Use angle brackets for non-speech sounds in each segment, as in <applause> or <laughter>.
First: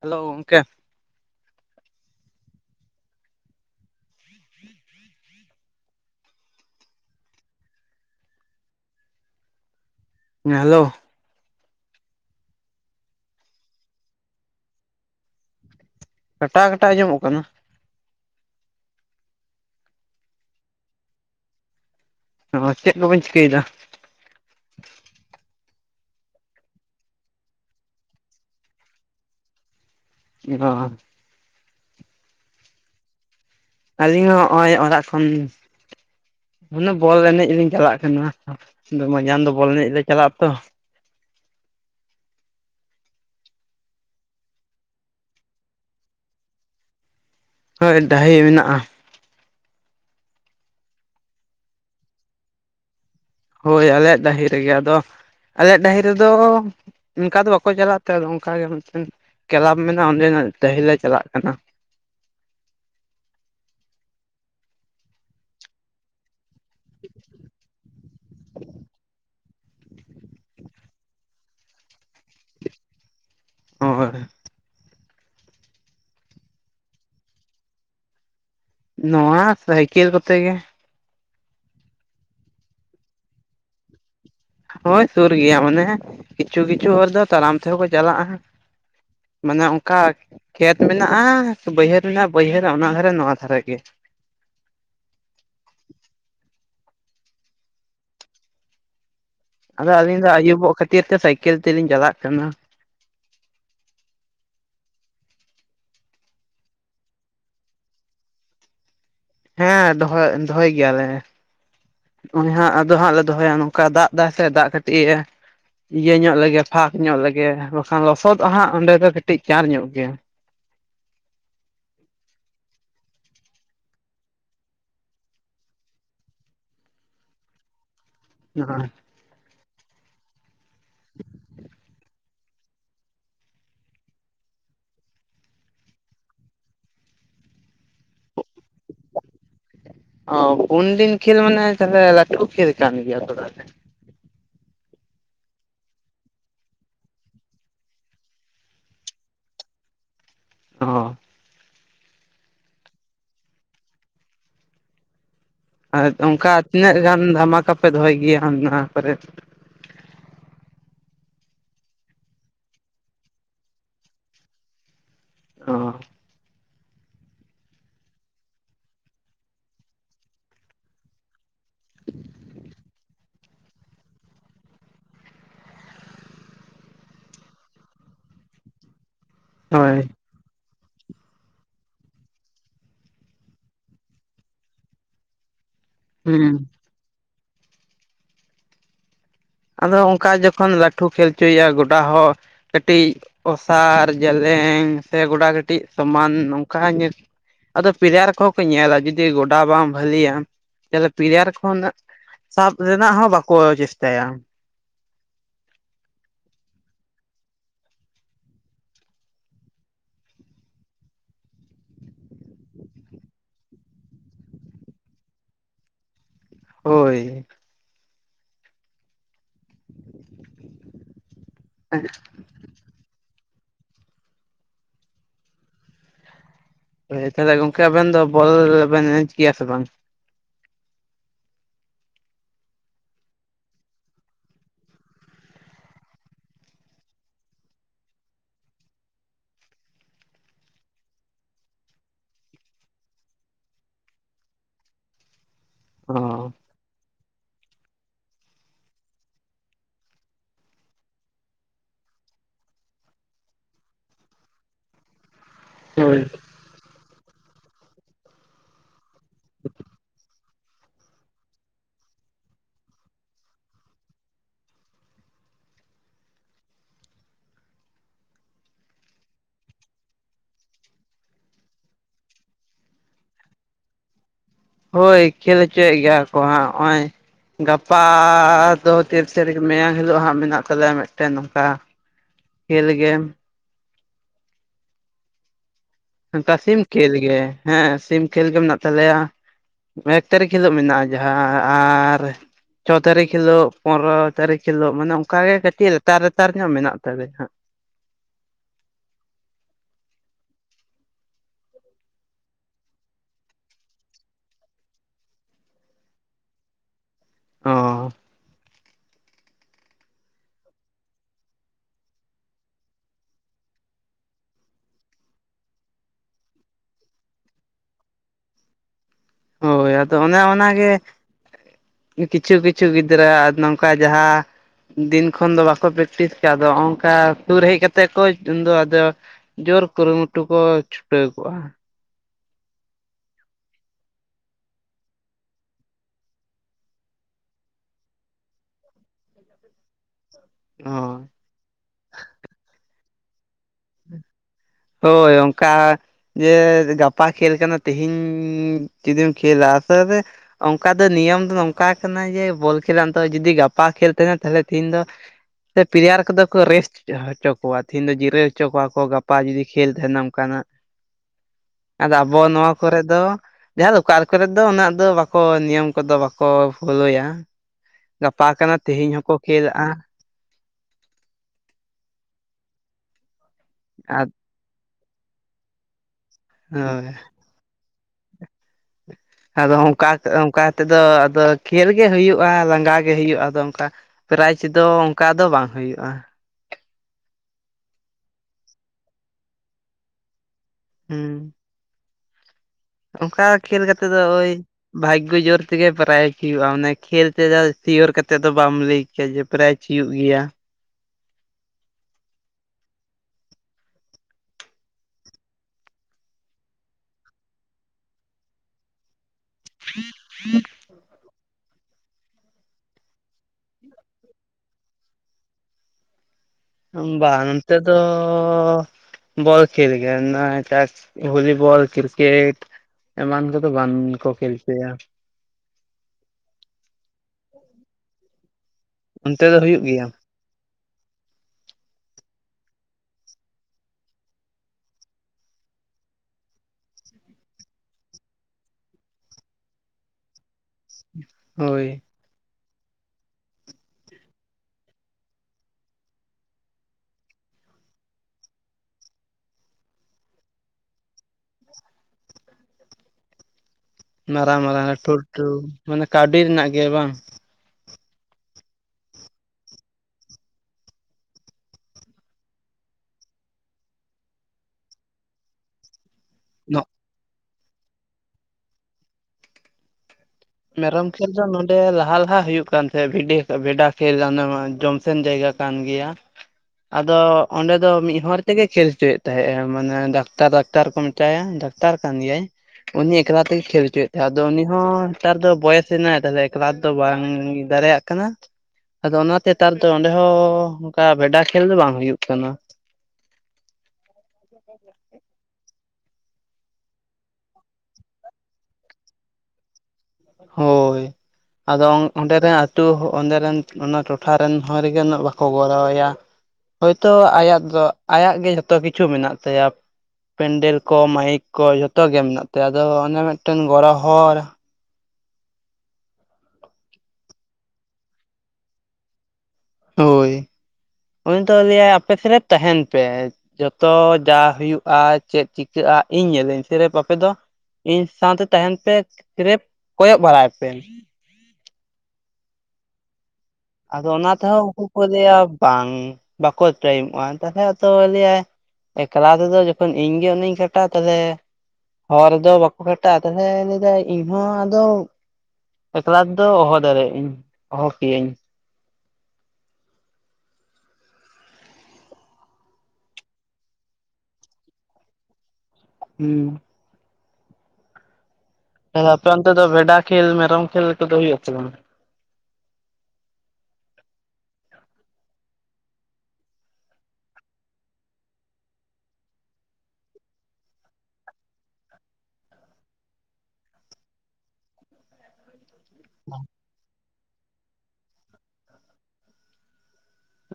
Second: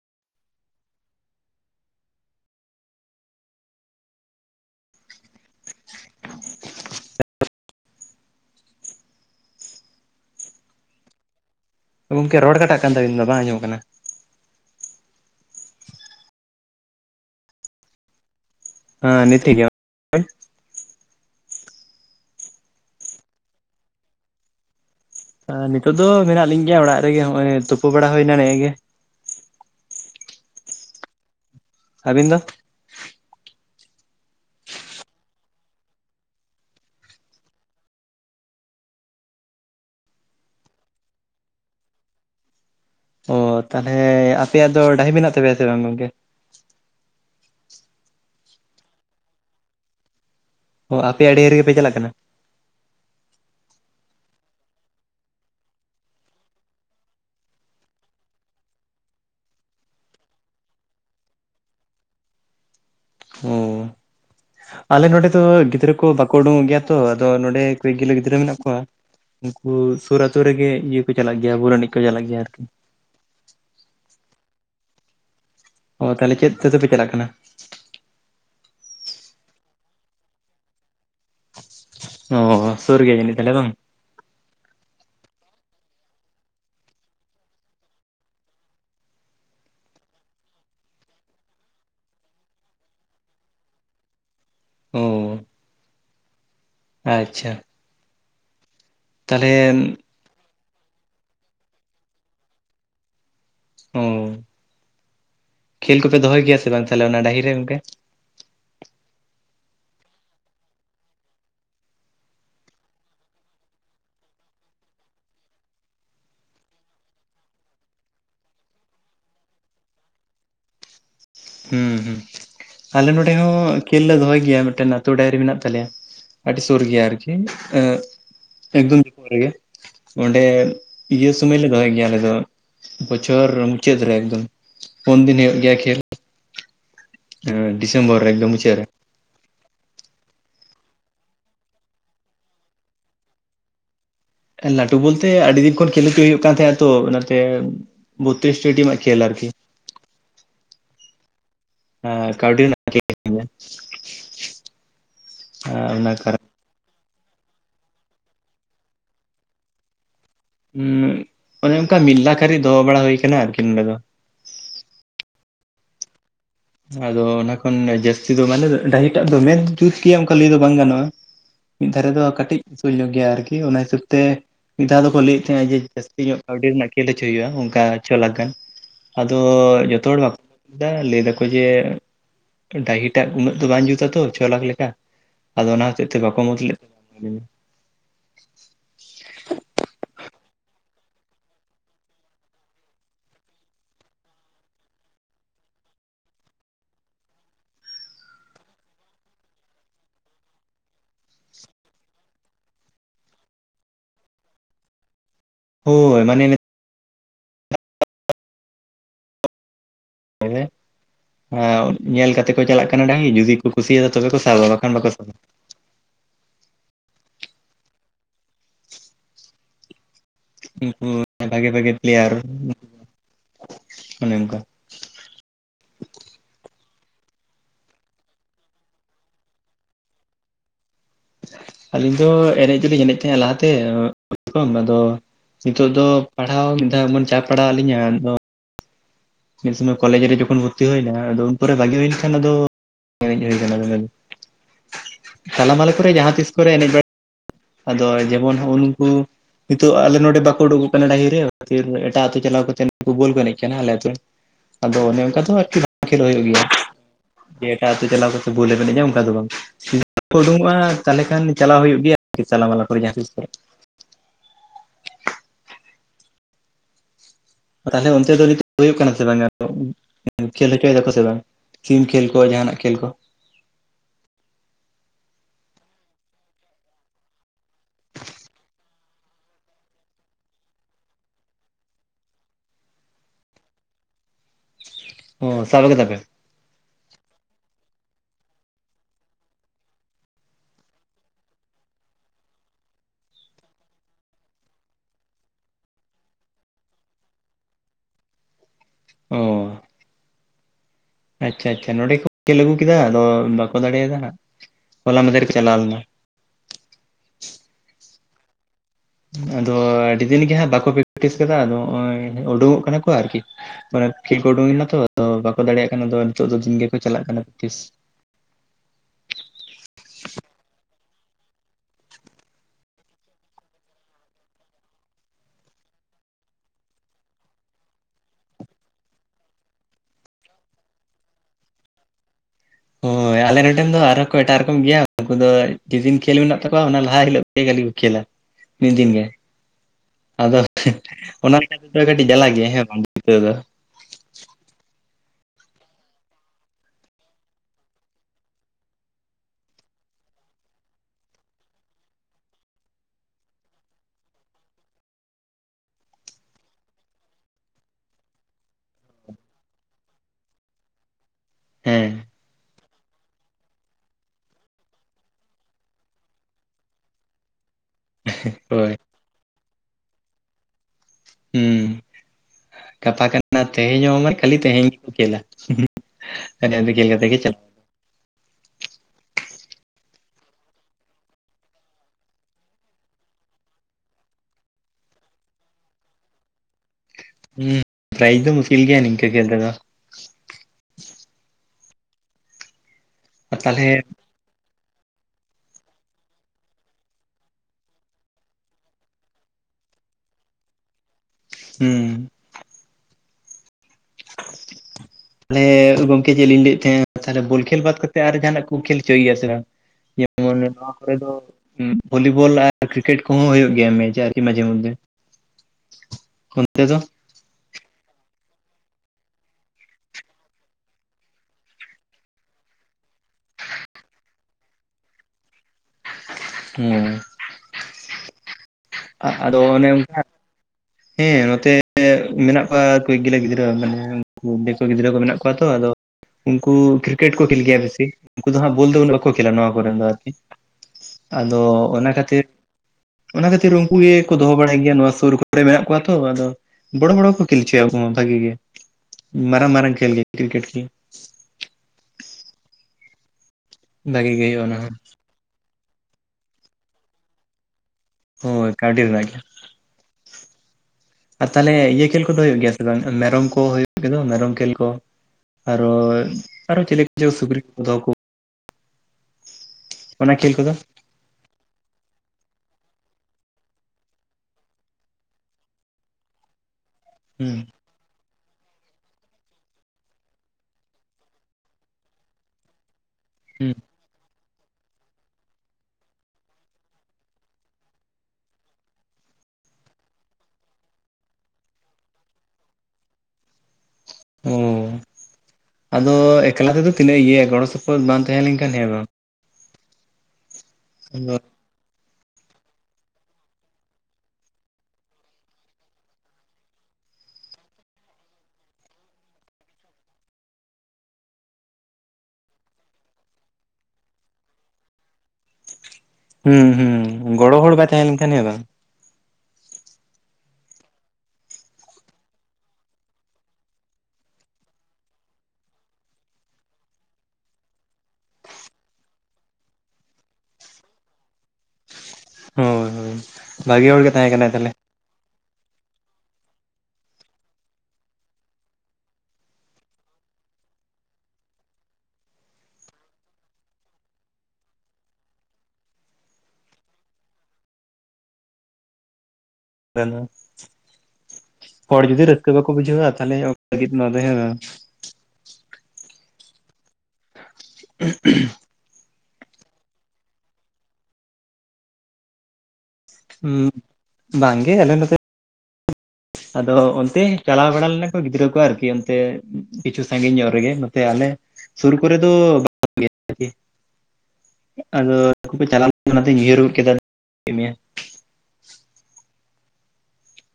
Hello ᱜᱚᱝᱠᱮ᱾ <unintelligible> ᱦᱮᱸ hello. ᱜᱚᱢᱠᱮ ᱨᱚᱲ ᱠᱟᱴᱟᱜ ᱠᱟᱱ ᱛᱟᱵᱤᱱ ᱫᱚ ᱵᱟᱝ ᱟᱸᱡᱚᱢᱚᱜ ᱠᱟᱱᱟ᱾ ᱠᱟᱴᱟ ᱠᱟᱴᱟ ᱟᱸᱡᱚᱢᱚᱜ ᱠᱟᱱᱟ᱾ ᱦᱚᱸ ᱱᱤᱛ ᱴᱷᱤᱠ ᱜᱮᱢᱟ ᱚ ᱪᱮᱫ ᱠᱚᱵᱮᱱ ᱪᱤᱠᱟᱹᱭᱮᱫᱟ? ᱱᱤᱛᱳᱜ ᱫᱚ ᱢᱮᱱᱟᱜ ᱞᱤᱧ ᱜᱮᱭᱟ ᱚᱲᱟᱜ ᱨᱮᱜᱮ ᱱᱚᱜ ᱚᱭ ᱛᱩᱯᱩ ᱵᱟᱲᱟ ᱦᱩᱭᱱᱟ ᱱᱮᱜ ᱮ ᱜᱮ। ᱪᱤᱦᱟ। <inaudible> ᱟᱵᱤᱱ ᱫᱚ? ᱟᱹᱞᱤᱧ ᱦᱚᱸ ᱱᱚᱜᱼᱚᱭ ᱚᱲᱟᱜ ᱠᱷᱚᱱᱼᱼ ᱢᱟᱱᱮ ᱵᱚᱞ ᱮᱱᱮᱡ ᱞᱤᱧ ᱪᱟᱞᱟᱜ ᱠᱟᱱᱟ ᱢᱟᱡᱟᱱ ᱫᱚ ᱵᱚᱞ ᱮᱱᱮᱡ ᱞᱮ ᱪᱟᱞᱟᱜ ᱟᱛᱚ। ᱚ ᱛᱟᱦᱚᱞᱮ ᱟᱯᱮᱭᱟᱜ ᱫᱚ ᱰᱟᱹᱦᱤ ᱢᱮᱱᱟᱜ ᱛᱟᱯᱮᱭᱟ ᱥᱮ ᱵᱟᱝ ᱜᱚᱝᱠᱮ। ᱦᱳᱭ ᱰᱟᱹᱦᱤ ᱢᱮᱱᱟᱜᱼᱟ। ᱚ ᱟᱯᱮᱭᱟᱜ ᱰᱟᱹᱦᱤ ᱨᱮᱜᱮ ᱯᱮ ᱪᱟᱞᱟᱜ ᱠᱟᱱᱟ। ᱦᱳᱭ ᱟᱞᱮᱭᱟᱜ ᱰᱟᱹᱦᱤ ᱨᱮᱜᱮ ᱟᱫᱚ ᱟᱞᱮᱭᱟᱜ ᱰᱟᱹᱦᱤ ᱨᱮᱫᱚᱼᱼ ᱚᱱᱠᱟ ᱫᱚ ᱵᱟᱝᱠᱚ ᱪᱟᱞᱟᱜ ᱛᱮ ᱟᱫᱚ ᱚᱱᱠᱟᱜᱮ ᱢᱤᱫᱴᱮᱱ ᱠᱮᱞᱟᱵᱽ ᱢᱮᱱᱟᱜᱼᱟ ᱚᱸᱰᱮᱱᱟᱜ ᱰᱟᱹᱦᱤᱞ ᱞᱮ ᱪᱟᱞᱟᱜ ᱠᱟᱱᱟ। ᱚ ᱟᱞᱮ ᱱᱚᱰᱮ ᱫᱚ ᱜᱤᱫᱽᱨᱟᱹᱼᱼ ᱠᱚ ᱵᱟᱠᱚ ᱩᱰᱩᱠᱚᱜ ᱜᱮᱭᱟ ᱛᱚ ᱟᱫᱚ ᱱᱚᱰᱮ ᱠᱚᱭᱮᱠ ᱜᱤᱞᱟᱹ ᱜᱤᱫᱽᱨᱟᱹ ᱢᱮᱱᱟᱜ ᱠᱚᱣᱟ। ᱩᱱᱠᱩ ᱥᱩᱨ ᱟᱹᱛᱩ ᱨᱮᱜᱮ ᱤᱭᱟᱹ ᱠᱚ ᱪᱟᱞᱟᱜ ᱜᱮᱭᱟ ᱵᱚᱞ ᱮᱱᱮᱡ ᱠᱚ ᱪᱟᱞᱟᱜ ᱜᱮᱭᱟ ᱟᱨᱠᱤ᱾ ᱦᱳᱭ। ᱚ ᱛᱟᱦᱚᱞᱮ ᱪᱮᱫ ᱛᱮᱫᱚ ᱯᱮ ᱪᱟᱞᱟᱜ ᱠᱟᱱᱟ। ᱱᱚᱣᱟ ᱥᱟᱭᱠᱮᱞ ᱠᱚᱛᱮ ᱜᱮ। ᱚ ᱥᱩᱨ ᱜᱮ ᱡᱟᱱᱤᱡ ᱛᱟᱞᱮ ᱵᱟᱝ। ᱦᱳᱭ ᱥᱩᱨ ᱜᱮᱭᱟ ᱚᱱᱮ ᱠᱤᱪᱷᱩ ᱠᱤᱪᱷᱩ ᱦᱚᱲ ᱫᱚ ᱛᱟᱲᱟᱢ ᱛᱮᱦᱚᱸ ᱠᱚ ᱪᱟᱞᱟᱜᱼᱟ। ᱢᱟᱱᱮ ᱚᱱᱠᱟᱼᱼ ᱠᱷᱮᱛ ᱢᱮᱱᱟᱜᱼᱟ ᱵᱟᱹᱭᱦᱟᱹᱲ ᱨᱮᱱᱟᱜ ᱵᱟᱹᱭᱦᱟᱹᱲ ᱨᱮ ᱚᱱᱟ ᱫᱷᱟᱨᱮ ᱱᱚᱣᱟ ᱫᱷᱟᱨᱮ ᱜᱮ। ᱳ ᱟᱪᱪᱷᱟ। ᱛᱟᱦᱚᱞᱮ ᱟᱫᱚ ᱟᱹᱞᱤᱧ ᱫᱚ ᱟᱭᱩᱵᱚᱜ ᱠᱷᱟᱹᱛᱤᱨ ᱛᱮ ᱥᱟᱭᱠᱮᱞ ᱛᱮᱞᱤᱧ ᱪᱟᱞᱟᱜ ᱠᱟᱱᱟ। ᱚ ᱠᱷᱮᱞ ᱠᱚᱯᱮ ᱫᱚᱦᱚᱭ ᱜᱮᱭᱟ ᱥᱮ ᱵᱟᱝ ᱛᱟᱦᱚᱞᱮ ᱚᱱᱟ ᱰᱟᱹᱦᱤᱨ ᱨᱮ ᱜᱚᱝᱠᱮ? ᱦᱮᱸ ᱫᱚᱦᱚᱭ ᱫᱚᱦᱚᱭ ᱜᱮᱭᱟᱞᱮ। ᱱᱚᱜᱼᱚᱭ ᱦᱟᱸᱜ ᱟᱫᱚ ᱦᱟᱸᱜ ᱞᱮ ᱫᱚᱦᱚᱭᱟ ᱱᱚᱝᱠᱟ ᱫᱟᱜ ᱮᱫᱟ ᱥᱮ ᱫᱟᱜ ᱠᱟᱹᱴᱤᱡᱼᱮᱻ᱾ ᱤᱭᱟᱹ ᱧᱚᱜ ᱞᱮᱜᱮ ᱯᱷᱟᱸᱠ ᱧᱚᱜ ᱞᱮᱜᱮ ᱵᱟᱝᱠᱷᱟᱱ ᱞᱚᱥᱚᱫᱚᱜ ᱦᱟᱸᱜ ᱚᱸᱰᱮ ᱫᱚ ᱠᱟᱹᱴᱤᱡ ᱪᱟᱨ ᱧᱚᱜ ᱜᱮᱭᱟ। ᱦᱩᱸ ᱦᱩᱸ ᱟᱞᱮ ᱱᱚᱰᱮ ᱦᱚᱸ ᱠᱷᱮᱞ ᱞᱮ ᱫᱚᱦᱚᱭ ᱜᱮᱭᱟ ᱢᱤᱫᱴᱮᱱ ᱟᱹᱛᱩ ᱰᱟᱦᱤ ᱢᱮᱱᱟᱜ ᱛᱟᱞᱮᱭᱟ। ᱟᱹᱰᱤ ᱥᱩᱨ ᱜᱮᱭᱟ ᱟᱨᱠᱤ ᱮᱦᱮᱜ। ᱮᱠᱫᱚᱢ ᱥᱳᱨ ᱜᱮᱭᱟ ᱚᱸᱰᱮ ᱤᱭᱟᱹ ᱥᱚᱢᱚᱭ ᱞᱮ ᱫᱚᱦᱚᱭ ᱜᱮᱭᱟ ᱟᱞᱮ ᱫᱚ᱾ ᱵᱚᱪᱷᱚᱨ ᱢᱩᱪᱟᱹᱫ ᱨᱮ ᱮᱠᱫᱚᱢ ᱯᱩᱱ ᱫᱤᱱ ᱦᱩᱭᱩᱜ ᱜᱮᱭᱟ ᱠᱷᱮᱞ। ᱦᱮ ᱰᱤᱥᱮᱢᱵᱚᱨ ᱮᱫᱚᱢ ᱢᱩᱪᱟᱹᱫ ᱨᱮ। ᱚ ᱩᱱᱫᱤᱱ ᱠᱷᱮᱞ ᱢᱟᱱᱮ ᱛᱟᱦᱚᱞᱮ ᱞᱟᱹᱴᱩ ᱠᱷᱮᱞ ᱠᱟᱱ ᱜᱮᱭᱟ ᱛᱚᱵᱮ। ᱞᱟᱹᱴᱩ ᱵᱚᱞᱛᱮ ᱟᱹᱰᱤ ᱫᱤᱱ ᱠᱷᱚᱱ ᱠᱷᱮᱞ ᱦᱚᱪᱚ ᱦᱩᱭᱩᱜ ᱠᱟᱱ ᱛᱟᱦᱮᱸᱱᱟ ᱛᱚ ᱚᱱᱟᱛᱮ ᱵᱚᱛᱛᱨᱤᱥ ᱴᱤ ᱴᱤᱢᱟᱜ ᱠᱷᱮᱞ ᱟᱨᱠᱤ। ᱚᱻ ᱦᱮ ᱠᱟᱣᱰᱤ ᱨᱮᱱᱟᱜ ᱠᱦᱮᱞ ᱠᱟᱱᱟ। ᱟᱨ ᱚᱱᱠᱟ ᱛᱤᱱᱟᱹᱜ ᱜᱟᱱ ᱫᱟᱢᱟᱠᱟᱯᱮ ᱫᱚᱦᱚᱭ ᱜᱮᱭᱟ ᱚᱱᱟ ᱠᱚᱨᱮ? ᱦᱩᱸ ᱚᱱᱮ ᱚᱱᱠᱟ ᱢᱤᱛ ᱞᱟᱠ ᱜᱟᱱ ᱨᱮ ᱫᱚᱦᱚ ᱵᱟᱲᱟ ᱦᱩᱭ ᱟᱠᱟᱱᱟ ᱟᱨᱠᱤ ᱱᱚᱰᱮ ᱫᱚ। ᱚ ᱟᱫᱚ ᱚᱱᱟ ᱠᱷᱚᱱ ᱡᱟᱹᱥᱛᱤ ᱫᱚ ᱢᱟᱱᱮ ᱰᱟᱹᱦᱤᱴᱟᱜ ᱫᱚ ᱢᱮᱱ ᱡᱩᱛ ᱜᱮ ᱚᱱᱠᱟ ᱞᱟᱹᱭ ᱫᱚ ᱵᱟᱝ ᱜᱟᱱᱚᱜᱼᱟ᱾ ᱢᱤᱫ ᱫᱷᱟᱨᱮ ᱫᱚ ᱠᱟᱹᱴᱤᱡ ᱥᱩᱨ ᱧᱚᱜ ᱜᱮᱭᱟ ᱟᱨᱠᱤ ᱚᱱᱟ ᱦᱤᱥᱟᱹᱵ ᱛᱮ। ᱢᱤᱫ ᱫᱷᱟᱣ ᱫᱚᱠᱚ ᱞᱟᱹᱭᱮᱫ ᱛᱟᱦᱮᱸᱱᱟ ᱡᱮ ᱡᱟᱹᱥᱛᱤ ᱧᱚᱜ ᱠᱟᱹᱣᱰᱤ ᱨᱮᱱᱟᱜ ᱠᱷᱮᱞ ᱦᱚᱪᱚ ᱦᱩᱭᱩᱜᱼᱟ, ᱚᱱᱠᱟ ᱪᱷᱚ ᱞᱟᱠᱷ ᱜᱟᱱ। ᱟᱫᱚ ᱦᱳᱭ ᱡᱚᱛᱚ ᱦᱚᱲ ᱵᱟ <unintelligible> ᱞᱟᱹᱭ ᱫᱟᱠᱚ᱾ ᱚᱫᱚ ᱡᱮ ᱰᱟᱹᱦᱤ ᱴᱟᱜ ᱩᱱᱟᱹᱜ ᱫᱚ ᱵᱟᱝ ᱡᱩᱛᱟ ᱛᱚ ᱪᱦᱚᱭ ᱞᱟᱠᱷ ᱞᱮᱠᱟ। ᱟᱫᱚ ᱚᱱᱟ ᱦᱚᱛᱮ ᱛᱮ ᱵᱟᱝᱠᱚ ᱦᱩᱸ ᱢᱚᱛ ᱞᱮᱫ ᱟᱫᱚ ᱚᱱᱠᱟ ᱡᱚᱠᱦᱚᱱ ᱞᱟᱹᱴᱩ ᱠᱷᱮᱞ ᱦᱚᱪᱚᱭᱟ ᱜᱚᱴᱟ ᱦᱚᱸ᱾ ᱠᱟᱹᱴᱤᱡ ᱚᱥᱟᱨ ᱡᱮᱞᱮᱧ ᱥᱮ ᱜᱚᱰᱟ ᱠᱟᱹᱴᱤᱡ ᱥᱚᱢᱟᱱ, ᱱᱚᱝᱠᱟ ᱧᱮᱞ ᱟᱫᱚ ᱯᱮᱞᱭᱟᱨ ᱠᱚᱦᱚᱸ ᱠᱚ ᱧᱮᱞᱟ ᱡᱩᱫᱤ ᱜᱚᱰᱟ ᱵᱟᱝ ᱵᱟᱹᱞᱤᱭᱟ ᱛᱟᱦᱚᱞᱮ ᱯᱮᱞᱭᱟᱨ ᱠᱚᱚᱱᱟᱜ᱾ ᱥᱟᱵ ᱨᱮᱱᱟᱜ ᱦᱚᱸ ᱵᱟᱠᱚ ᱪᱮᱥᱴᱟᱭᱟ᱾ ᱦᱳᱭ ᱢᱟᱱᱮ, ᱱᱤ ᱦᱮ- ᱦᱮᱸ ᱧᱮᱞ ᱠᱟᱛᱮ ᱠᱚ ᱪᱟᱞᱟᱜ ᱠᱟᱱᱟ ᱰᱟᱝᱤ ᱡᱩᱫᱤ ᱠᱚ ᱠᱩᱥᱤᱭᱟᱫᱟ ᱛᱚᱵᱮ ᱠᱚ ᱥᱟᱵᱟ ᱵᱟᱠᱷᱟᱱ ᱵᱟᱠᱚ ᱥᱟᱵᱟ᱾ ᱦᱳᱭ ᱠᱩ ᱦᱩᱭᱱᱟ ᱵᱟᱜᱮ ᱵᱷᱟᱜᱮ ᱯᱞᱭᱟᱨ ᱚᱱᱮ ᱚᱝᱠᱟ᱾ ᱦᱳᱭ ᱛᱟᱦᱚᱞᱮ ᱜᱚᱝᱠᱮ ᱟᱵᱮᱱ ᱫᱚ, ᱵᱚᱞ ᱵᱮᱱ ᱮᱱᱮᱡ ᱜᱮᱭᱟ ᱥᱮ ᱵᱟᱝ? ᱟᱹᱞᱤᱧ ᱫᱚ ᱮᱱᱮᱡ ᱫᱚᱞᱤᱧ ᱮᱱᱮᱡ ᱛᱟᱦᱮᱸᱱᱟ ᱞᱟᱦᱟᱛᱮ <unintelligible> ᱟᱫᱚ᱾ ᱱᱤᱛᱚᱜ ᱫᱚ ᱯᱟᱲᱦᱟᱣ ᱢᱤᱫ ᱫᱷᱟᱣ ᱮᱢᱚᱱ ᱪᱟᱯ ᱯᱟᱲᱟᱣᱟᱜ ᱞᱤᱧᱟ, ᱟᱫᱚ ᱢᱤᱫ ᱥᱚᱢᱚᱭ ᱠᱚᱞᱮᱡ ᱨᱮ ᱡᱚᱠᱷᱚᱱ ᱵᱷᱚᱨᱛᱤ ᱦᱩᱭᱱᱟ ᱟᱫᱚ ᱩᱱ ᱯᱚᱨᱮ ᱵᱟᱜᱤ ᱦᱩᱭᱮᱱ ᱠᱷᱟᱱ ᱟᱫᱚ ᱮᱱᱮᱡ ᱦᱩᱭ ᱠᱟᱱᱟ, ᱛᱟᱞᱟᱢᱟᱞᱟ ᱠᱚᱨᱮ ᱚ ᱡᱟᱦᱟᱸ ᱛᱤᱥ ᱠᱚᱨᱮ ᱮᱱᱮᱡ ᱵᱟᱲᱟ ᱟᱫᱚ ᱡᱮᱢᱚᱱ ᱦᱚᱜᱼᱚᱭ ᱩᱱᱠᱩ᱾ ᱱᱤᱛᱚᱜ ᱟᱞᱮ ᱱᱚᱸᱰᱮ ᱵᱟᱠᱚ ᱩᱰᱩᱠᱚᱜ ᱠᱟᱱᱟ ᱰᱟᱹᱦᱤ ᱨᱮ ᱠᱷᱟᱹᱛᱤᱨ ᱮᱴᱟᱜ ᱟᱹᱛᱩ ᱪᱟᱞᱟᱣ ᱠᱟᱛᱮᱫ ᱱᱩᱠᱩ ᱵᱚᱞ ᱠᱚ ᱮᱱᱮᱡ ᱠᱟᱱᱟ ᱟᱞᱮ ᱟᱹᱛᱩ ᱨᱮᱱ᱾ ᱟᱫᱚ ᱚᱱᱮ ᱚᱱᱠᱟ ᱫᱚ, ᱟᱨᱠᱤ ᱦᱳᱭ ᱠᱷᱮᱞ ᱦᱩᱭᱩᱜ ᱜᱮᱭᱟ, ᱡᱮ ᱮᱴᱟᱜ ᱟᱹᱛᱩ ᱪᱟᱞᱟᱣ ᱠᱟᱛᱮ ᱵᱳᱞᱮᱢ ᱮᱱᱮᱡ-ᱟ ᱚᱱᱠᱟ ᱫᱚ ᱵᱟᱝ᱾ ᱩᱰᱩᱝᱚᱜᱼᱟ ᱛᱟᱦᱚᱞᱮ ᱠᱷᱟᱱ ᱪᱟᱞᱟᱣ ᱦᱩᱭᱩᱜ ᱜᱮᱭᱟ ᱟᱨᱠᱤ <inaudible> ᱠᱚᱨᱮ ᱡᱟᱦᱟᱸ ᱛᱤᱥ ᱠᱚᱨᱮᱫ᱾ ᱛᱟᱦᱚᱞᱮ ᱚᱱᱛᱮ ᱫᱚ ᱱᱤᱛᱚᱜ ᱫᱚ ᱦᱩᱭᱩᱜ ᱠᱟᱱᱟ ᱥᱮ ᱵᱟᱝ ᱠᱷᱮᱞ ᱦᱚᱪᱚᱭ ᱫᱟᱠᱚ ᱥᱮ ᱵᱟᱝ? ᱥᱤᱢ ᱠᱷᱮᱞ ᱠᱚ ᱡᱟᱦᱟᱱᱟᱜ ᱠᱷᱮᱞ ᱠᱚ? ᱦᱳᱭ ᱠᱷᱮᱞ ᱦᱚᱪᱚᱭᱮᱫ ᱜᱮᱭᱟ ᱠᱚ ᱦᱟᱸᱜ ᱱᱚᱜᱼᱚᱭ ᱜᱟᱯᱟ ᱫᱚ ᱛᱤᱨᱤᱥ ᱛᱟᱨᱤᱠᱷ ᱢᱮᱭᱟᱝ ᱦᱤᱞᱳᱜ ᱦᱟᱸᱜ ᱢᱮᱱᱟᱜ ᱛᱟᱞᱮᱭᱟ ᱢᱤᱫᱴᱮᱱ ᱱᱚᱝᱠᱟ ᱠᱷᱮᱞ ᱜᱮᱢ ᱚ ᱥᱟᱵ ᱠᱟᱫᱟ ᱯᱮ? ᱚᱱᱠᱟ ᱥᱤᱢ ᱠᱷᱮᱞ ᱜᱮ ᱦᱮᱸ ᱥᱤᱢ ᱠᱷᱮᱞ ᱜᱮ ᱢᱮᱱᱟᱜ ᱛᱟᱞᱮᱭᱟ᱾ ᱮᱠ ᱛᱟᱹᱨᱤᱠᱷ ᱦᱤᱞᱳᱜ ᱢᱮᱱᱟᱜᱼᱟ ᱡᱟᱦᱟᱸ ᱟᱨ ᱪᱷᱚ ᱛᱟᱨᱤᱠᱷ ᱦᱤᱞᱳᱜ ᱯᱚᱱᱮᱨᱚ ᱛᱟᱨᱤᱠᱷ ᱦᱤᱞᱳ ᱢᱟᱱᱮ ᱚᱱᱠᱟ ᱜᱮ ᱠᱟᱹᱴᱤᱡ ᱞᱟᱛᱟᱨ ᱞᱟᱛᱟᱨ ᱧᱚᱜ ᱢᱮᱱᱟᱜ ᱛᱟᱞᱮᱭᱟ ᱦᱟᱸᱜ᱾ ᱚᱻ ᱟᱪᱪᱷᱟ ᱟᱪᱪᱷᱟ ᱱᱚᱰᱮ ᱠᱚ ᱠᱷᱮᱞ ᱟᱹᱜᱩ ᱠᱮᱫᱟ ᱟᱫᱚ ᱵᱟᱠᱚ ᱫᱟᱲᱮᱭᱟᱫᱟ ᱱᱟᱸᱜ ᱦᱚᱞᱟ ᱢᱟᱫᱷᱮᱨ ᱨᱮ ᱠᱚ ᱪᱟᱞᱟᱣ ᱞᱮᱱᱟ ᱾ ᱚᱻ ᱟᱫᱚ ᱟᱹᱰᱤ ᱫᱤᱱ ᱜᱮ ᱦᱟᱸᱜ ᱵᱟᱠᱚ ᱯᱮᱠᱴᱤᱥ ᱠᱟᱫᱟ ᱟᱫᱚ ᱱᱚᱜᱚᱭ ᱩᱰᱩᱠᱚᱜ ᱠᱟᱱᱟ ᱠᱚ ᱟᱨᱠᱤ᱾ ᱠᱷᱮᱞ ᱠᱚ ᱩᱰᱩᱠ ᱦᱳᱭ ᱞᱮᱱᱟ ᱛᱚ ᱵᱟᱠᱚ ᱫᱟᱲᱮᱭᱟᱜ ᱠᱟᱱᱟ ᱱᱤᱛᱚᱜ ᱫᱚ ᱫᱤᱱ ᱜᱮᱠᱚ ᱪᱟᱞᱟᱜ ᱠᱟᱱᱟ ᱯᱨᱮᱠᱴᱤᱥ ᱾ ᱦᱳᱭ ᱟᱫᱚ ᱚᱱᱮ ᱚᱱᱟᱜᱮ ᱠᱤᱪᱷᱩ ᱠᱤᱪᱷᱩ ᱜᱤᱫᱽᱨᱟᱹᱟᱜ ᱱᱚᱝᱠᱟ ᱡᱟᱦᱟᱸ ᱫᱤᱱ ᱠᱷᱚᱱ ᱫᱚ ᱵᱟᱠᱚ ᱯᱮᱠᱴᱤᱥ ᱛᱮ ᱟᱫᱚ ᱚᱝᱠᱟ ᱥᱩᱨ ᱦᱮᱡ ᱠᱟᱛᱮᱜ ᱠᱚ ᱩᱱᱫᱚ ᱟᱫᱚ ᱡᱳᱨ ᱠᱩᱨᱩᱢᱩᱴᱩ ᱠᱚ ᱪᱷᱩᱴᱟᱹᱣ ᱠᱚᱜᱼᱟ᱾ ᱦᱳᱭ ᱟᱞᱮ ᱱᱚᱸᱰᱮᱱ ᱫᱚ ᱟᱨᱦᱚᱸ ᱠᱚ ᱮᱴᱟᱜ ᱨᱚᱠᱚᱢ ᱜᱮᱭᱟ ᱩᱱᱠᱩ ᱫᱚ ᱡᱮᱫᱤᱱ ᱠᱷᱮᱞ ᱢᱮᱱᱟᱜ ᱛᱟᱠᱚᱣᱟ ᱚᱱᱟ ᱞᱟᱦᱟ ᱦᱤᱞᱳᱜ <inaudible> ᱢᱤᱫ ᱫᱤᱱ ᱜᱮ ᱟᱫᱚ ᱦᱳᱭ ᱚᱱᱟ ᱞᱮᱠᱟ ᱛᱮᱫᱚ ᱠᱟᱹᱴᱤᱡ ᱡᱟᱞᱟ ᱜᱮᱭᱟ ᱦᱮᱸ ᱵᱟᱝ ᱡᱤᱛᱟᱹᱣ ᱫᱚ᱾ ᱦᱳᱭ ᱚᱱᱠᱟ ᱡᱮ ᱜᱟᱯᱟ ᱠᱷᱮᱞ ᱠᱟᱱᱟ ᱛᱮᱦᱤᱧ ᱡᱩᱫᱤᱢ ᱠᱷᱮᱞᱟ ᱟᱥᱮ ᱚᱱᱠᱟ ᱫᱚ ᱱᱤᱭᱚᱢ ᱫᱚ ᱱᱚᱝᱠᱟ ᱠᱟᱱᱟ ᱡᱮ ᱵᱚᱞ ᱠᱷᱮᱞᱛᱮ ᱡᱩᱫᱤ ᱜᱟᱯᱟ ᱠᱷᱮᱞ ᱛᱟᱦᱮᱱᱟ ᱛᱟᱦᱚᱞᱮ ᱛᱮᱦᱤᱧ ᱫᱚ ᱯᱞᱮᱭᱟᱨ ᱠᱚᱫᱚ ᱠᱚ ᱨᱮᱥᱴ ᱦᱚᱪᱚ ᱠᱚᱣᱟ ᱛᱤᱦᱤᱧ ᱫᱚ ᱡᱤᱨᱟᱹᱣ ᱦᱚᱪᱚ ᱠᱚᱣᱟ ᱠᱚ ᱜᱟᱯᱟ ᱡᱩᱫᱤ ᱠᱷᱮᱞ ᱛᱟᱦᱮᱱᱟ ᱚᱱᱠᱟᱱᱟᱜ ᱦᱮᱸ ᱟᱫᱚ ᱟᱵᱚ ᱱᱚᱣᱟ ᱠᱚᱨᱮ ᱫᱚ ᱡᱟᱦᱟᱸ ᱞᱳᱠᱟᱞ ᱠᱚᱨᱮ ᱫᱚ ᱩᱱᱟᱹᱜ ᱫᱚ ᱵᱟᱠᱚ ᱱᱤᱭᱚᱢ ᱠᱚᱫᱚ ᱵᱟᱠᱚ ᱯᱷᱳᱞᱳᱭᱟ᱾ ᱜᱟᱯᱟ ᱠᱟᱱᱟ ᱦᱳᱭ ᱛᱮᱦᱤᱧ ᱦᱚᱸᱠᱚ ᱠᱷᱮᱞᱟᱜᱼᱟ᱾ ᱦᱩᱸ ᱠᱟᱛᱷᱟ ᱠᱟᱱᱟ ᱛᱮᱦᱮᱧ ᱦᱚ ᱟᱨ ᱠᱷᱟᱹᱞᱤ ᱛᱮᱦᱮᱧ ᱜᱮᱠᱚ ᱠᱷᱮᱞ-ᱟ ᱠᱷᱮᱞ ᱦᱳᱭ ᱠᱟᱛᱮ ᱜᱮ ᱪᱟᱞᱟᱣ ᱟᱫᱚ ᱚᱱᱠᱟ ᱚᱱᱠᱟ ᱠᱟᱛᱮᱫ ᱫᱚ ᱟᱫᱚ ᱠᱷᱮᱞ ᱜᱮ ᱦᱩᱭᱩᱜᱼᱟ ᱞᱟᱸᱜᱟ ᱜᱮ ᱦᱩᱭᱩᱜᱼᱟ ᱟᱫᱚ ᱚᱱᱠᱟ ᱯᱮᱨᱟᱭᱤᱡᱽ ᱫᱚ ᱚᱱᱠᱟ ᱫᱚ ᱵᱟᱝ ᱦᱩᱭᱩᱜᱼᱟ᱾ ᱦᱩᱸ ᱯᱮᱨᱟᱭᱤᱡ ᱫᱚ ᱢᱩᱥᱠᱤᱞ ᱜᱮᱭᱟ ᱱᱤᱝᱠᱟᱹ ᱠᱷᱮᱞ ᱛᱮᱫᱚ᱾ ᱦᱩᱸ ᱾ ᱚᱱᱠᱟ ᱠᱷᱮᱞ ᱛᱟᱦᱚᱞᱮ ᱠᱟᱛᱮᱫ ᱫᱚ ᱳᱭ ᱵᱷᱟᱡᱜᱳ ᱡᱳᱨ ᱛᱮᱜᱮ ᱯᱮᱨᱟᱭᱤᱡ ᱦᱩᱭᱩᱜᱼᱟ ᱚᱱᱮ ᱠᱷᱮᱞ ᱛᱮᱫᱚ ᱥᱤᱭᱳᱨ ᱠᱟᱛᱮᱫ ᱫᱚ ᱵᱟᱢ ᱞᱟᱹᱭ ᱪᱮᱫ ᱡᱮ ᱯᱮᱨᱟᱭᱤᱡ ᱦᱩᱭᱩᱜ ᱜᱮᱭᱟ᱾ ᱦᱩᱸ ᱾ <unintelligible> ᱛᱟᱦᱚᱞᱮ ᱜᱚᱝᱠᱮ ᱪᱮᱫ ᱞᱤᱧ ᱞᱟᱹᱭᱮᱫ ᱛᱟᱦᱮᱹ ᱛᱟᱦᱚᱞᱮ ᱵᱚᱞ ᱠᱷᱮᱞ ᱵᱟᱫ ᱠᱟᱛᱮᱫ ᱟᱨ ᱡᱟᱦᱟᱱᱟᱜ ᱠᱚ ᱠᱷᱮᱞ ᱦᱚᱪᱚᱭ ᱜᱮᱭᱟ ᱥᱮ ᱵᱟᱝ? ᱡᱮᱢᱚᱱ ᱱᱚᱣᱟ ᱠᱚᱨᱮ ᱫᱚ ᱵᱷᱚᱞᱤᱵᱚᱞ ᱟᱨ ᱠᱨᱤᱠᱮᱴ ᱠᱚᱦᱚᱸ ᱦᱩᱭᱩᱜ ᱜᱮᱭᱟ ᱟᱨᱠᱤ ᱢᱟᱡᱷᱮ ᱢᱚᱫᱽᱫᱷᱮ ᱾ ᱵᱟᱝ ᱱᱚᱛᱮ ᱫᱚᱻ ᱵᱚᱞ ᱠᱷᱮᱞ ᱜᱮ ᱵᱷᱚᱞᱤᱵᱚᱞ ᱠᱨᱤᱠᱮᱴ ᱮᱢᱟᱱ ᱠᱚᱫᱚ ᱵᱟᱝ ᱠᱚ ᱠᱷᱮᱞᱪᱳᱭᱟ᱾ ᱦᱩᱸ᱾ ᱚᱱᱛᱮ ᱟᱫᱚ ᱫᱚ ᱦᱩᱭᱩᱜ ᱚᱱᱮ ᱜᱮᱭᱟ ᱚᱱᱠᱟ ᱦᱮᱸ ᱱᱚᱛᱮ ᱢᱮᱱᱟᱜ ᱠᱚᱣᱟ ᱠᱚᱭᱮᱠ ᱜᱩᱞᱟᱹ ᱜᱤᱫᱽᱨᱟᱹ ᱢᱟᱱᱮ ᱫᱤᱠᱩ ᱜᱤᱫᱽᱨᱟᱹ ᱠᱚ ᱢᱮᱱᱟᱜ ᱠᱚᱣᱟ ᱛᱚ ᱟᱫᱚ ᱩᱱᱠᱩ ᱠᱨᱤᱠᱮᱴ ᱠᱚ ᱠᱷᱮᱞ ᱜᱮᱭᱟ ᱵᱮᱥᱤ, ᱩᱱᱠᱩ ᱫᱚ ᱦᱟᱸᱜ ᱵᱳᱞ ᱫᱚ ᱵᱟᱠᱚ ᱠᱷᱮᱞᱟ ᱱᱚᱶᱟ ᱠᱚᱨᱮᱱ ᱫᱚ ᱟᱨᱠᱤ, <inaudible> ᱟᱫᱚ ᱚᱱᱟ ᱠᱷᱟᱹᱛᱤᱨ <inaudible> ᱚᱱᱟ ᱠᱷᱟᱹᱛᱤᱨ ᱩᱱ ᱩᱱᱤ ᱜᱮᱠᱚ ᱫᱚᱦᱚ ᱵᱟᱲᱟᱭ ᱜᱮᱭᱟ ᱱᱚᱣᱟ ᱥᱩᱨ ᱠᱚᱨᱮ ᱢᱮᱱᱟᱜ ᱠᱚᱣᱟ ᱛᱚ ᱟᱫᱚ, ᱵᱚᱲᱚ ᱵᱚᱲᱚ ᱠᱚ ᱠᱷᱮᱞ ᱦᱚᱪᱩᱭᱟ ᱠᱚᱮ ᱵᱷᱟᱜᱤ ᱜᱮ, ᱢᱟᱨᱟᱝ ᱢᱟᱨᱟᱝ ᱠᱷᱮᱞ ᱜᱮ ᱠᱨᱤᱠᱮᱴ ᱠᱷᱮᱞ᱾ ᱵᱷᱟᱜᱤ ᱜᱮ ᱢᱟᱨᱟᱝ ᱦᱩᱭᱩᱜᱼᱟ ᱚᱱᱟ ᱢᱟᱨᱟᱝ ᱦᱚᱸ ᱞᱟᱹᱴᱩ ᱞᱟᱹᱴᱩ ᱢᱟᱱᱮ ᱠᱟᱹᱣᱰᱤ ᱨᱮᱱᱟᱜ ᱜᱮ ᱵᱟᱝ᱾ ᱦᱳᱭ ᱠᱟᱣᱰᱤ ᱨᱮᱱᱟᱜ ᱜᱮ᱾ ᱟᱨ ᱛᱟᱦᱚᱞᱮ ᱤᱭᱟᱹ ᱠᱷᱮᱞ ᱠᱚᱫᱚ ᱦᱩᱭᱩᱜ ᱜᱮᱭᱟ ᱥᱮ ᱵᱟᱝ? ᱢᱮᱨᱚᱢ ᱠᱚ ᱦᱩᱭᱩᱜ ᱜᱮᱫᱚ ᱢᱮᱨᱚᱢ ᱠᱷᱮᱞ ᱠᱚ ᱟᱨᱚ ᱟᱨᱚ ᱪᱮᱞᱤ ᱥᱩᱠᱨᱤ ᱠᱚ ᱫᱚᱦᱚ ᱠᱚ ᱚᱱᱟ ᱠᱷᱮᱞ ᱠᱚᱫᱚ ᱢᱮᱨᱚᱢ᱾ ᱠᱷᱮᱞ ᱫᱚ ᱱᱚᱸᱰᱮ ᱞᱟᱦᱟ ᱞᱟᱦᱟ ᱦᱩᱭᱩᱜ ᱠᱟᱱ ᱛᱟᱦᱮᱸ ᱰᱷᱤᱰᱤ, ᱵᱷᱮᱰᱟ ᱠᱷᱮᱞ ᱚᱱᱟ ᱡᱚᱢᱥᱮᱱ ᱡᱟᱭᱜᱟ ᱠᱟᱱ ᱜᱮᱭᱟ᱾ <inaudible> ᱟᱫᱚ ᱦᱩᱸ ᱚᱸᱰᱮ ᱟᱫᱚ ᱢᱤᱫ ᱦᱚᱲ ᱛᱮᱜᱮ ᱠᱷᱮᱞ ᱦᱚᱪᱚᱭᱮᱫ ᱛᱟᱦᱮᱸᱜ, ᱮ ᱢᱟᱱᱮ ᱰᱟᱠᱛᱟᱨ ᱰᱟᱠᱛᱟᱨ ᱠᱚ ᱢᱮᱛᱟᱭᱟ ᱰᱟᱠᱛᱟᱨ ᱠᱟᱱ ᱜᱮᱭᱟᱭ᱾ ᱩᱱᱤ ᱮᱠᱷᱞᱟ ᱛᱮᱜᱮ ᱦᱩᱸ ᱠᱷᱮᱞ ᱦᱚᱪᱚᱭᱮᱫ ᱛᱟᱦᱮᱸᱫ ᱟᱫᱚ ᱩᱱᱤ ᱦᱚᱸ ᱱᱮᱛᱟᱨ ᱫᱚ ᱵᱚᱭᱮᱥ ᱮᱱᱟ ᱛᱟᱦᱚᱞᱮ ᱮᱠᱷᱞᱟ ᱛᱮᱫᱚ ᱵᱟᱝ ᱫᱟᱲᱮᱭᱟᱜ ᱠᱟᱱᱟ᱾ ᱟᱫᱚ ᱚᱱᱟ ᱛᱮ ᱦᱮᱛᱟᱨ ᱫᱚ ᱚᱸᱰᱮ ᱦᱚᱸ ᱚᱱᱠᱟ ᱵᱷᱮᱰᱟ ᱠᱷᱮᱞ ᱫᱚ ᱵᱟᱝ ᱦᱩᱭᱩᱜ ᱠᱟᱱᱟ᱾ ᱚ <unintelligible> ᱟᱫᱚ ᱮᱠᱞᱟ ᱛᱮᱫᱚ ᱛᱤᱱᱟᱹᱜ ᱤᱭᱟᱹᱭᱟ ᱜᱚᱲᱚ ᱥᱚᱯᱚᱦᱚᱫ ᱵᱟᱝ ᱛᱟᱦᱮᱸ ᱞᱮᱱᱠᱷᱟᱱ ᱦᱮᱸ ᱵᱟᱝ, ᱦᱳᱭ᱾ ᱟᱫᱚ ᱟᱫᱚ ᱚᱸᱰᱮ ᱨᱮᱱ ᱟᱹᱛᱩ ᱚᱸᱰᱮ ᱨᱮᱱ ᱚᱱᱟ ᱴᱚᱴᱷᱟ ᱨᱮᱱ ᱦᱚᱲ ᱜᱮ ᱩᱱᱟᱹᱜ ᱵᱟᱠᱚ ᱜᱚᱲᱚ ᱟᱭᱟ᱾ ᱦᱳᱭᱛᱳ ᱟᱭᱟᱜ ᱫᱚ ᱟᱭᱟᱜ ᱜᱮ ᱡᱷᱚᱛᱚ ᱠᱤᱪᱷᱩ ᱢᱮᱱᱟᱜ ᱛᱟᱭᱟ᱾ ᱯᱮᱱᱰᱮᱞ ᱠᱚ ᱢᱟᱭᱤᱠ ᱠᱚ ᱡᱚᱛᱚ ᱜᱮ ᱢᱮᱱᱟᱜ ᱛᱟᱭᱟ ᱟᱫᱚ ᱚᱱᱮ ᱢᱤᱫᱴᱮᱱ ᱜᱚᱲᱚ ᱦᱚᱲ ᱦᱩᱸ ᱦᱩᱸ, ᱜᱚᱲᱚ ᱦᱚᱲ ᱵᱟᱭ ᱛᱟᱦᱮᱸ ᱞᱮᱱ ᱠᱷᱟᱱ ᱦᱮ ᱵᱟᱝ, ᱦᱳᱭ, ᱩᱱᱤ ᱫᱚ ᱞᱟᱹᱭᱟᱭ ᱟᱯᱮ ᱥᱮᱨᱟᱹᱯ ᱛᱟᱦᱮᱱ ᱯᱮ᱾ ᱡᱚᱛᱚ ᱡᱟ ᱦᱩᱭᱩᱜᱼᱟ ᱪᱮᱫ ᱪᱤᱠᱟᱹᱜᱼᱟ ᱤᱧ ᱧᱮᱞᱟᱹᱧ ᱥᱮᱨᱟᱹᱯ ᱟᱯᱮ ᱫᱚ ᱤᱧ ᱥᱟᱶᱛᱮ ᱛᱟᱦᱮᱱ ᱯᱮ ᱥᱮᱨᱮᱯ ᱠᱚᱭᱚᱜ ᱵᱟᱲᱟᱭ ᱯᱮ᱾ ᱦᱳᱭ ᱦᱳᱭ, ᱵᱷᱟᱜᱮ ᱦᱚᱲ ᱟᱫᱚ ᱜᱮ ᱛᱟᱦᱮᱸ ᱚᱱᱟ ᱠᱟᱱᱟᱭ ᱛᱮᱦᱚᱸ ᱛᱟᱦᱚᱞᱮ᱾ ᱩᱱᱠᱩ ᱠᱚ ᱞᱟᱹᱭᱟ ᱵᱟᱝ ᱵᱟᱠᱚ ᱴᱟᱭᱤᱢᱚᱜᱼᱟ, ᱛᱟᱦᱚᱞᱮ ᱟᱫᱚ ᱞᱟᱹᱭᱟᱭ ᱮᱠᱞᱟ ᱛᱮᱫᱚ ᱡᱚᱠᱷᱚᱱ ᱤᱧᱜᱮ ᱩᱱᱟᱹᱜ ᱤᱧ ᱠᱷᱴᱟᱜᱼᱟ, ᱛᱟᱦᱞᱮ ᱦᱚᱨ ᱫᱚ ᱵᱟᱠᱚ ᱠᱷᱟᱴᱟᱜᱼᱟ, ᱛᱟᱦᱚᱞᱮ ᱞᱟᱹᱭ ᱫᱟᱭ ᱤᱧ ᱦᱚᱸ ᱟᱫᱚ ᱮᱠᱞᱟ ᱛᱮᱫᱚ ᱦᱚᱦᱚ ᱫᱟᱲᱮᱭᱟᱜ ᱟᱹᱧ, ᱦᱚᱦᱚ ᱠᱮᱭᱟᱹᱧ᱾ <unintelligible> ᱦᱚᱲ ᱡᱩᱫᱤ ᱟᱫᱚ ᱨᱟᱹᱥᱠᱟᱹ ᱵᱟᱠᱚ ᱵᱩᱡᱷᱟᱹᱣᱟ ᱛᱟᱦᱞᱮ <unintelligible> ᱞᱟᱹᱜᱤᱫ ᱱᱚᱣᱟ ᱫᱚ ᱦᱮᱸ ᱵᱟᱝ, ᱦᱩᱸ᱾ <inaudible> ᱛᱟᱦᱚᱞᱮ ᱟᱯᱮ ᱚᱱᱛᱮ ᱫᱚ ᱵᱷᱮᱰᱟ ᱠᱷᱮᱞ ᱢᱮᱨᱚᱢ ᱠᱷᱮᱞ ᱠᱚᱫᱚ ᱦᱩᱭᱩᱜ ᱟ ᱥᱮ ᱵᱟᱝ? ᱦᱩᱸ᱾ ᱵᱟᱝ ᱜᱮ ᱟᱞᱮ ᱱᱚᱛᱮ ᱟᱫᱚ ᱚᱱᱛᱮ ᱪᱟᱞᱟᱣ ᱵᱟᱲᱟ ᱞᱮᱱᱟ ᱠᱚ ᱜᱤᱫᱽᱨᱟᱹ ᱠᱚ ᱟᱨᱠᱤ, ᱚᱱᱛᱮ ᱠᱤᱪᱷᱩ ᱥᱟᱺᱜᱤᱧ ᱧᱚᱜ ᱨᱮᱜᱮ ᱱᱚᱛᱮ ᱟᱞᱮ ᱥᱩᱨ ᱠᱚᱨᱮ ᱫᱚ <unintelligible> ᱟᱫᱚ ᱪᱟᱞᱟᱣ ᱚᱱᱟᱛᱮᱧ ᱩᱭᱦᱟᱹᱨ ᱜᱚᱫ ᱠᱮᱫᱟ, ᱢᱮᱭᱟ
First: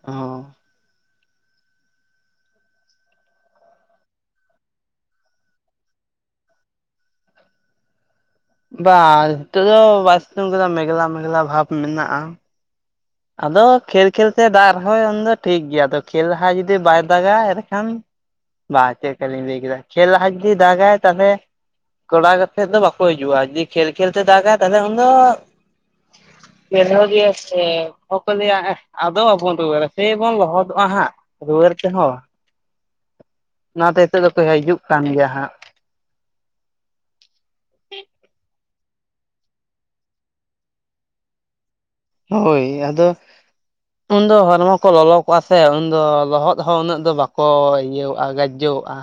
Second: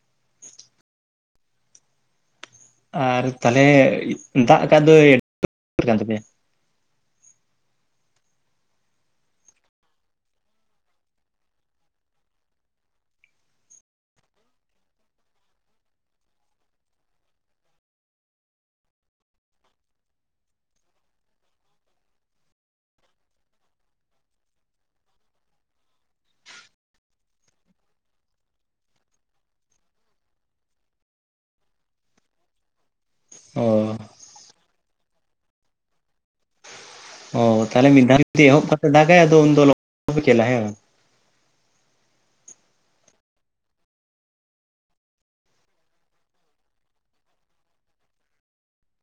ᱦᱚᱸ᱾ ᱟᱨ ᱛᱟᱦᱚᱞᱮ ᱫᱟᱜ ᱟᱠᱟᱫ ᱫᱚᱭ <unintelligible> ᱠᱟᱱ ᱛᱟᱯᱮᱭᱟ? ᱵᱟᱝ ᱱᱤᱛᱚᱜ ᱫᱚ ᱵᱟᱭ ᱥᱤᱛᱩᱝ ᱠᱟᱫᱟ ᱢᱮᱜᱷᱞᱟ ᱢᱮᱜᱷᱞᱟ ᱵᱷᱟᱵ ᱢᱮᱱᱟᱜ-ᱟ᱾ ᱟᱫᱚ ᱠᱷᱮᱞ ᱠᱷᱮᱞ ᱛᱮ ᱫᱟᱜ ᱨᱮᱦᱚᱭ ᱩᱱᱫᱚ ᱴᱷᱤᱠ ᱜᱮᱭᱟ ᱟᱫᱚ ᱠᱷᱮᱞ ᱞᱟᱦᱟ ᱡᱩᱫᱤ ᱵᱟᱭ ᱫᱟᱜᱟ ᱮᱱᱠᱷᱟᱱ ᱵᱟᱝ ᱪᱮᱫᱠᱟ ᱞᱤᱧ ᱞᱟᱹᱭ ᱠᱮᱫᱟ ᱠᱷᱮᱞ ᱞᱟᱦᱟ ᱡᱩᱫᱤᱭ ᱫᱟᱜᱟᱭ ᱛᱟᱦᱚᱞᱮ ᱠᱚᱲᱟ ᱜᱟᱛᱮᱜ ᱫᱚ ᱵᱟᱠᱚ ᱦᱤᱡᱩᱜᱼᱟ ᱡᱩᱫᱤ ᱠᱷᱮᱞ ᱠᱷᱮᱞ ᱛᱮ ᱫᱟᱜᱟ ᱛᱟᱦᱚᱞᱮ ᱩᱱ ᱫᱚ ᱵᱤᱫᱷᱣᱟᱹ ᱜᱮᱭᱟᱭ ᱥᱮ ᱚᱠᱚ ᱞᱟᱹᱭᱟ ᱦᱮᱸ ᱟᱫᱚ ᱵᱟᱵᱚᱱ ᱨᱩᱣᱟᱹᱲᱟ ᱥᱮᱭ ᱵᱚᱱ ᱞᱚᱦᱚᱫᱚᱜᱼᱟ ᱦᱟᱸᱜ ᱨᱩᱣᱟᱹᱲ ᱛᱮᱦᱚᱸ᱾ ᱚ ᱚᱱᱟ ᱦᱚᱛᱮᱡ ᱛᱮᱫᱚ ᱠᱚ ᱦᱤᱡᱩᱜ ᱠᱟᱱ ᱜᱮᱭᱟ ᱦᱟᱸᱜ᱾ ᱚ ᱛᱟᱦᱞᱮ ᱢᱤᱫᱷᱟᱣ ᱨᱮᱯᱮ ᱮᱦᱚᱵ <unintelligible> ᱠᱷᱮᱞᱟ ᱦᱮᱸ ᱵᱟᱝ? ᱦᱳᱭ ᱟᱫᱚ ᱩᱱᱫᱚ ᱦᱚᱲᱢᱚ ᱠᱚ ᱞᱚᱞᱚ ᱠᱚᱜᱼᱟ ᱥᱮ ᱩᱱᱫᱚ ᱞᱚᱦᱚᱫ ᱦᱚ ᱩᱱᱟᱹᱜ ᱫᱚ ᱵᱟᱠᱚ ᱤᱭᱟᱹᱟᱜ-ᱟ ᱜᱟ ᱡᱚᱜᱼᱟ᱾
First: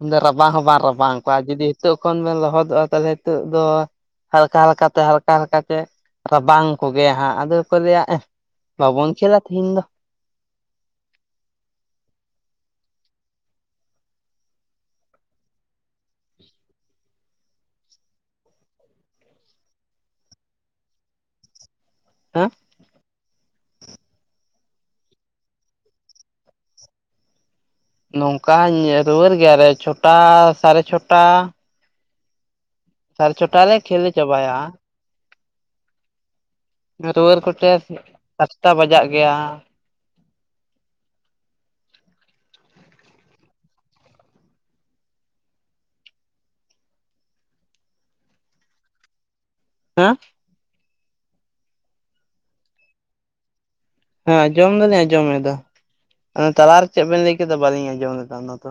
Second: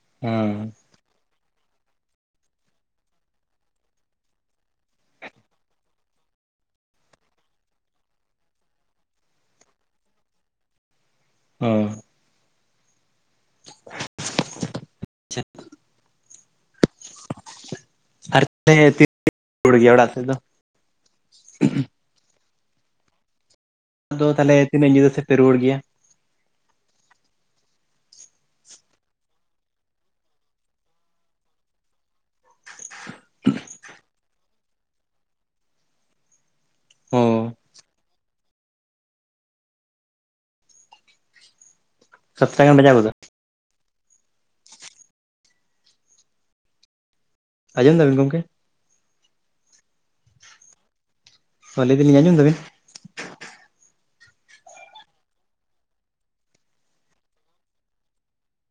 ᱩᱱ ᱫᱚ ᱨᱟᱵᱟᱝ ᱦᱚᱸ ᱦᱮᱸ ᱵᱟᱝ ᱨᱟᱵᱟᱝ ᱠᱚᱣᱟ ᱡᱩᱫᱤ ᱱᱤᱛᱚᱜ ᱠᱷᱚᱱ ᱵᱮᱱ ᱞᱚᱦᱚᱫᱚᱜᱼᱟ ᱛᱟᱦᱚᱞᱮ ᱱᱤᱛᱚᱜ ᱫᱚ ᱦᱟᱞᱠᱟ ᱦᱟᱞᱠᱟᱛᱮ ᱦᱟᱞᱠᱟ ᱦᱟᱞᱠᱟᱛᱮ ᱨᱟᱵᱟᱝ ᱠᱚ ᱜᱮᱭᱟ ᱦᱟᱸᱜ ᱟᱫᱚ ᱠᱚ ᱞᱟᱹᱭᱟ ᱮᱸ ᱵᱟᱵᱚᱱ ᱠᱷᱮᱞᱟ ᱛᱮᱦᱮᱸᱧ ᱫᱚ᱾ ᱚᱻ ᱟᱪᱪᱷᱟ᱾ ᱟᱨ <unintelligible> ᱚᱲᱟᱜ ᱥᱮᱫ ᱫᱚ? ᱦᱮᱸ᱾ ᱟᱫᱚ ᱛᱟᱦᱚᱞᱮ ᱛᱤᱱᱟᱹᱜ ᱧᱤᱫᱟᱹ ᱥᱮᱫ ᱯᱮ ᱨᱩᱣᱟᱹᱲ ᱜᱮᱭᱟ? ᱱᱚᱝᱠᱟ ᱨᱩᱣᱟᱹᱲ ᱜᱮᱭᱟᱞᱮ ᱪᱷᱚᱴᱟ ᱥᱟᱲᱮ ᱪᱷᱚᱴᱟ᱾ ᱥᱟᱲᱮ ᱪᱷᱚᱴᱟ ᱨᱮ ᱠᱷᱮᱞ ᱞᱮ ᱪᱟᱵᱟᱭᱟ᱾ ᱦᱮᱸ ᱚ ᱨᱩᱣᱟᱹᱲ ᱠᱚᱛᱮ ᱥᱟᱛ ᱴᱟ ᱵᱟᱡᱟᱜ ᱜᱮᱭᱟ᱾ ᱥᱟᱛ ᱴᱟ ᱜᱟᱱ ᱵᱟᱡᱟᱭ ᱜᱚᱫᱚᱜ-ᱟ᱾ ᱟᱸᱡᱚᱢ ᱫᱟᱵᱤᱱ ᱜᱚᱝᱠᱮ? ᱦᱮᱸ ᱚ ᱞᱟᱹᱭ ᱫᱤᱞᱤᱧ ᱟᱸᱡᱚᱢ ᱫᱟ ᱵᱤᱱ? ᱦᱮᱸ ᱟᱸᱡᱚᱢ ᱫᱚᱞᱤᱧ ᱟᱸᱡᱚᱢ ᱮᱫᱟ ᱚᱱᱮ ᱛᱟᱞᱟᱨᱮ ᱪᱮᱫ ᱵᱮᱱ ᱞᱟᱹᱭ ᱠᱮᱫᱟ ᱵᱟᱹᱞᱤᱧ ᱟᱸᱡᱚᱢ ᱞᱮᱫᱟ ᱚᱱᱟ ᱫᱚ?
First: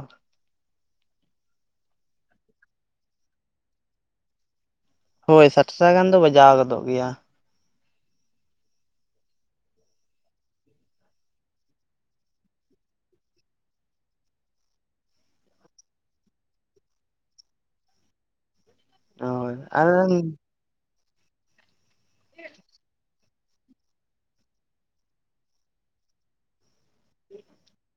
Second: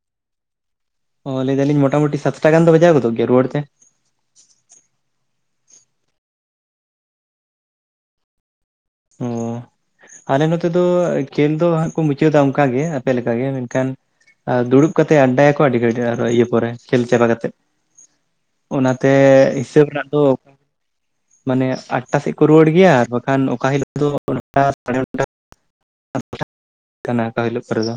ᱚ ᱞᱟᱹᱭ ᱫᱟᱞᱤᱧ ᱢᱳᱴᱟᱢᱳᱴᱤ ᱥᱟᱛ ᱴᱟ ᱜᱟᱱ ᱫᱚ ᱵᱟᱡᱟᱣ ᱜᱚᱫᱚᱜ ᱜᱮᱭᱟ ᱨᱩᱣᱟᱹᱲ ᱛᱮ? ᱦᱳᱭ ᱥᱟᱛ ᱴᱟ ᱜᱟᱱ ᱫᱚ ᱵᱟᱡᱟᱣ ᱜᱚᱫᱚᱜ ᱜᱮᱭᱟ᱾ ᱚ <inaudible> ᱟᱞᱮ ᱱᱚᱛᱮ ᱫᱚ ᱠᱷᱮᱞ ᱫᱚ ᱦᱟᱸᱜ ᱠᱚ ᱢᱩᱪᱟᱹᱫᱟ ᱚᱱᱠᱟᱜᱮ ᱟᱯᱮᱠᱟᱜᱮ ᱢᱮᱱᱠᱷᱟᱱ ᱟᱨ ᱫᱩᱲᱩᱵ ᱠᱟᱛᱮᱫ ᱟᱰᱰᱟᱭᱟᱠᱚ ᱟᱹᱰᱤ ᱜᱷᱟᱹᱲᱤᱡ ᱟᱨ ᱤᱭᱟᱹ ᱯᱚᱨᱮ ᱠᱷᱮᱞ ᱪᱟᱵᱟ ᱠᱟᱛᱮᱫ᱾ ᱚᱱᱟᱛᱮ ᱦᱳᱭ ᱦᱤᱥᱟᱹᱵᱽ ᱟᱨ ᱨᱮᱱᱟᱜ ᱫᱚ ᱢᱟᱱᱮ ᱟᱴᱴᱟ ᱥᱮᱫ ᱠᱚ ᱨᱩᱣᱟᱹᱲ ᱜᱮᱭᱟ ᱟᱨᱦᱚᱸ ᱠᱷᱟᱱ ᱚᱠᱟ ᱦᱤᱞᱳᱜ ᱫᱚ <unintelligible> ᱠᱟᱱᱟ ᱚᱠᱟ ᱦᱤᱞᱳᱜ ᱠᱚᱨᱮ ᱫᱚ᱾